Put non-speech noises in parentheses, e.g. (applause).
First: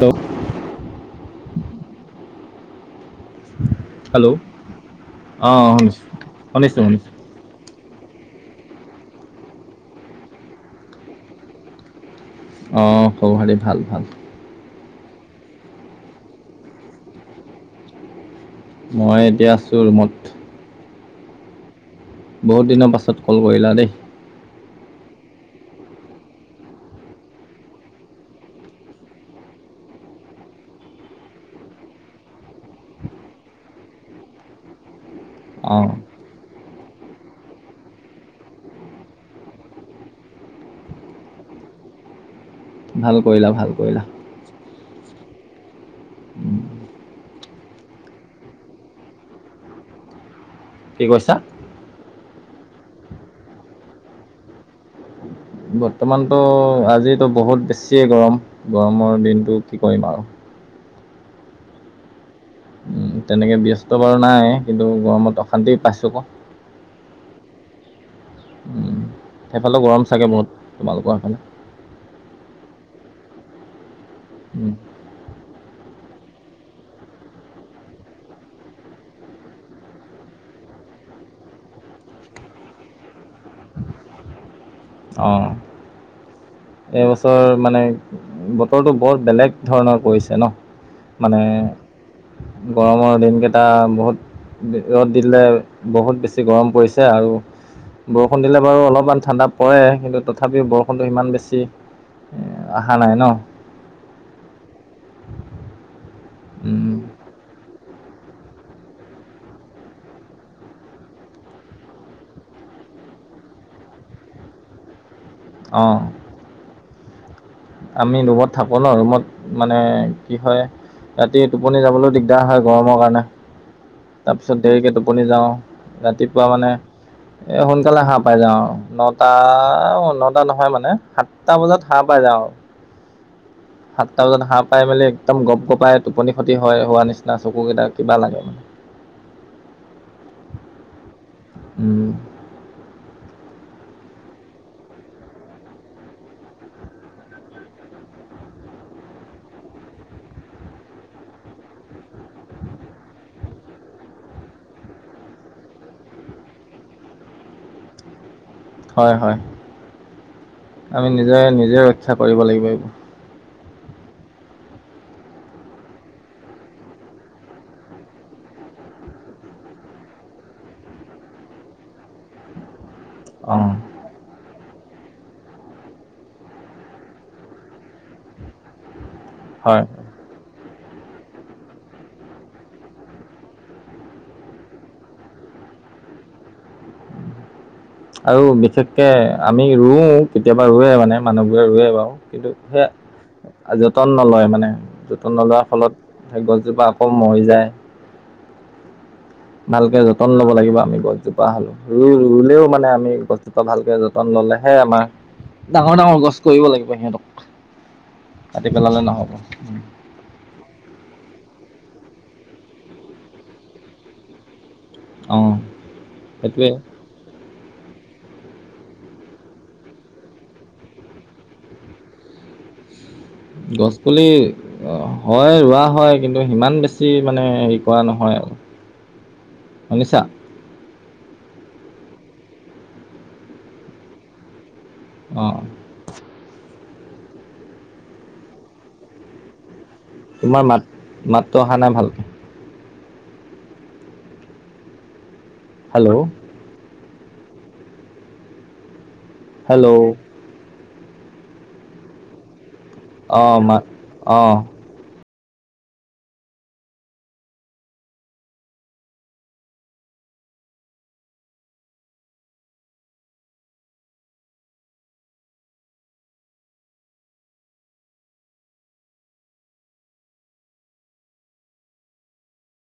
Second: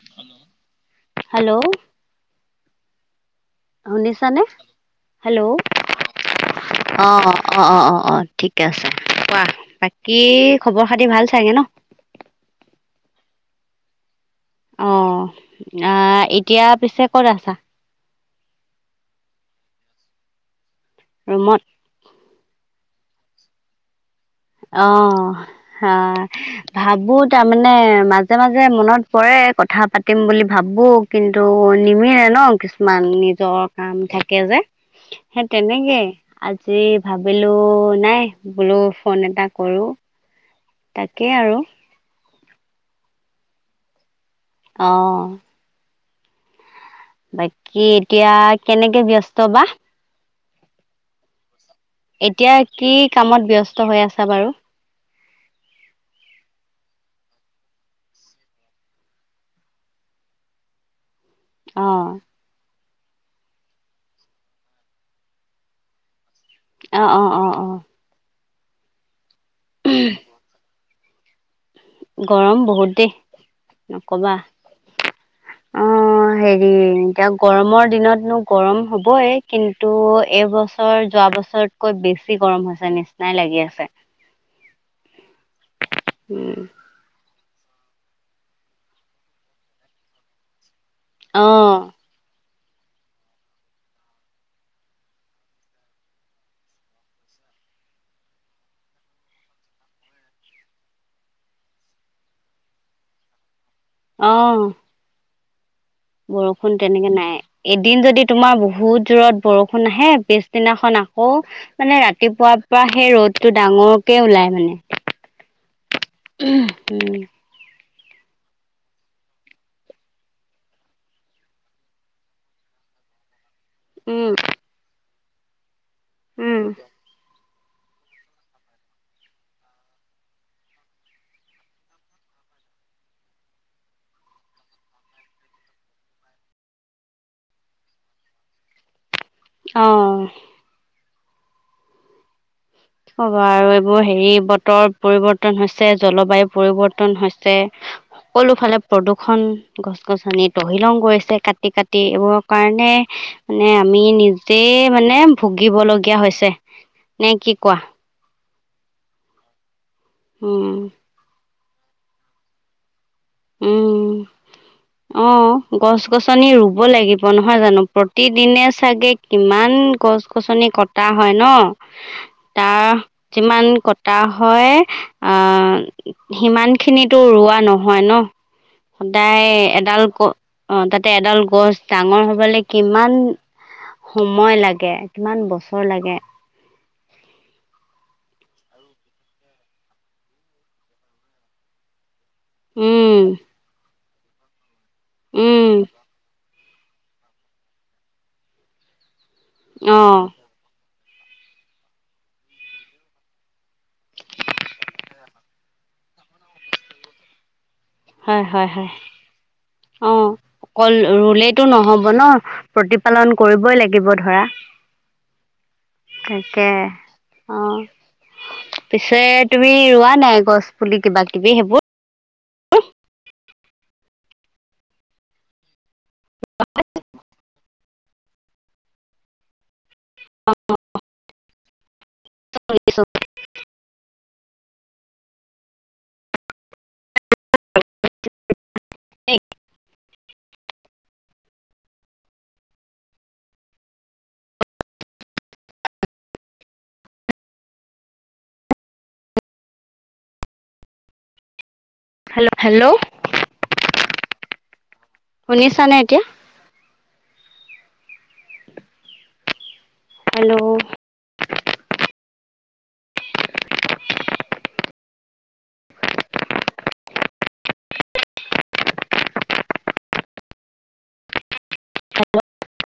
Hello hello শুনিছ hello নে hello অঁ শুনিছোঁ শুনিছোঁ অ শুনিছোঁ অ অ অ অ অ ঠিকে আছে কোৱা বাকী খবৰ খাতি ভাল চাগে ন আহ খব হাৰি ভাল ভাল অ 'আহ এতিয়া পিছে ক'ত আছা মই এতিয়া আছো ৰুমত। ৰমত। বহুত দিনৰ পাছত কল কৰিলা দেই। অ' আহ ভাবো তাৰমানে মাজে মাজে মনত পৰে কথা পাতিম বুলি ভাবো কিন্তু নিমিে ন কিছুমান নিজৰ কাম থাকে যে সেই অঁ তেনেকে আজি ভাবিলো নাই বোলো ফোন এটা কৰোঁ তাকেই আৰু। ভাল কৰিলা ভাল কৰিলা। অ' বাকী এতিয়া কেনেকে ব্যস্ত বা কি কৈছা? এতিয়া কি কামত ব্যস্ত হৈ আছা বাৰু। বৰ্তমানতো আজো বহুত বেছিয়ে গৰম গৰমৰ দিনটো কি কৰিম আৰু। অ' তেনেকে ব্যস্ত বাৰু নাই কিন্তু গৰমত অশান্তি পাইছো আকৌ অ -অ -অ -অ উম, সেইফালে গৰম চাগে বহুত তোমালোকৰ সেইফালে। গৰম বহুত দ নকবা। উম, অ' হেৰি এতিয়া গৰমৰ দিনতনো গৰম হ'বই কিন্তু এইবস্ত বছৰ যোৱা বছৰতকৈ বেছি গৰম হৈছে নিচিনাই লাগি আছে। অ' উম এই বস্থা বৰ মানে বতৰটো বৰ বেলেগ ধৰণৰ পৰিছে ন' মানে অ গৰমৰ দিনকেইটা বহুত। ৰ'দ দিলে বহুত বেছি গৰম পৰিছে আৰু বৰষুণ দিলে বাৰু অলপমান ঠাণ্ডা। কৰে কিন্তু তথাপিও বৰষুণটো সিমান বেছি অহা নাই ন' অহ বৰষুণ উম, তেনেকে নাই। এদিন যদি তোমাৰ বহুত জোৰত বৰষুণ আহে পিছদিনাখন আকৌ মানে ৰাতিপুৱা। তাৰ পৰা সেই ৰ'দ টো ডাঙৰকে ওলাই মানে। অ' উম আমি ৰুমত থাকো ন ৰুমত মানে কি হয়। ৰাতি টোপনি যাবলৈও দিগদাৰ হয় গৰমৰ কাৰণে উম তাৰপিছত দেৰিকে টোপনি যাওঁ ৰাতিপুৱা উম মানে এ সোনকালে হাঁহ পাই যাওঁ আৰু নটা নটা নহয় মানে সাতটা বজাত হাঁহ পাই যাওঁ আৰু। (inaudible) সাতটা বজাত হাঁহ পাই মেলি একদম গপ গপাই টোপনি ক্ষতি হয় হোৱা নিচিনা চকু কেইটা কিবা লাগে মানে অহ উম, অ'ব আৰু এইবোৰ হেৰি বতৰ পৰিবৰ্তন হৈছে জলবায়ু পৰিৱৰ্তন হৈছে। সকলো ফালে প্ৰদূষণ গছ গছনি তহিলং গৈছে কাটি কাটি এইবোৰৰ কাৰণে। মানে আমি নিজেই মানে ভুগিব লগগীয়া হৈছে নে কি? কোৱা। হয় হয় উম আমি নিজে নিজে ৰক্ষা কৰিব লাগিব এইবোৰ উম অ গছ গছনি ৰুব লাগিব নহয় জানো প্ৰতিদিনে চাগে কিমান গছ গছনি কটা হয় ন তাৰ যিমান অ', কটা হয় হয় আ সিমান খিনিতো ৰোৱা নহয় ন সদায় হয়। এডাল গ অ তাতে এডাল গছ ডাঙৰ হবলৈ কিমান সময় লাগে কিমান বছৰ লাগে আৰু বিশেষকে আমি ৰুওঁ কেতিয়াবা ৰুৱে মানে মানুহবোৰে ৰুৱে বাৰু কিন্তু উম সেয়া যতন নলয় মানে যতন উম নলোৱাৰ ফলত সেই গছ এজোপা আকৌ মৰি যায় ভালকে অঁ যতন ল'ব লাগিব আমি গৈ জোপা হলো ৰুই ৰুলেও মানে আমি বস্তুটো ভালকে যতন ললেহে আমাৰ ডাঙৰ ডাঙৰ গছ কৰিব লাগিব সিহঁতক হয় কাটি হয় হয় পেলালে নহ'ব অ অকল ৰুলে টো নহব ন প্ৰতিপালন কৰিবই লাগিব ধৰা অ সেইটোৱে অ পিছে তুমি ৰোৱা নাই গছ পুলি কিবা কিবি সেইবোৰ গছ পুলি হয় ৰোৱা হয় কিন্তু সিমান বেছি মানে কৰা নহয় আৰু নিছা (unintelligible) অ' তোমাৰ মাত মাতটো অহা নাই ভালকে। হেল্ল'। হেল্ল'। Hello, hello. আহ মা আহ শনিছ নে এতিয়া হেল্ল' হব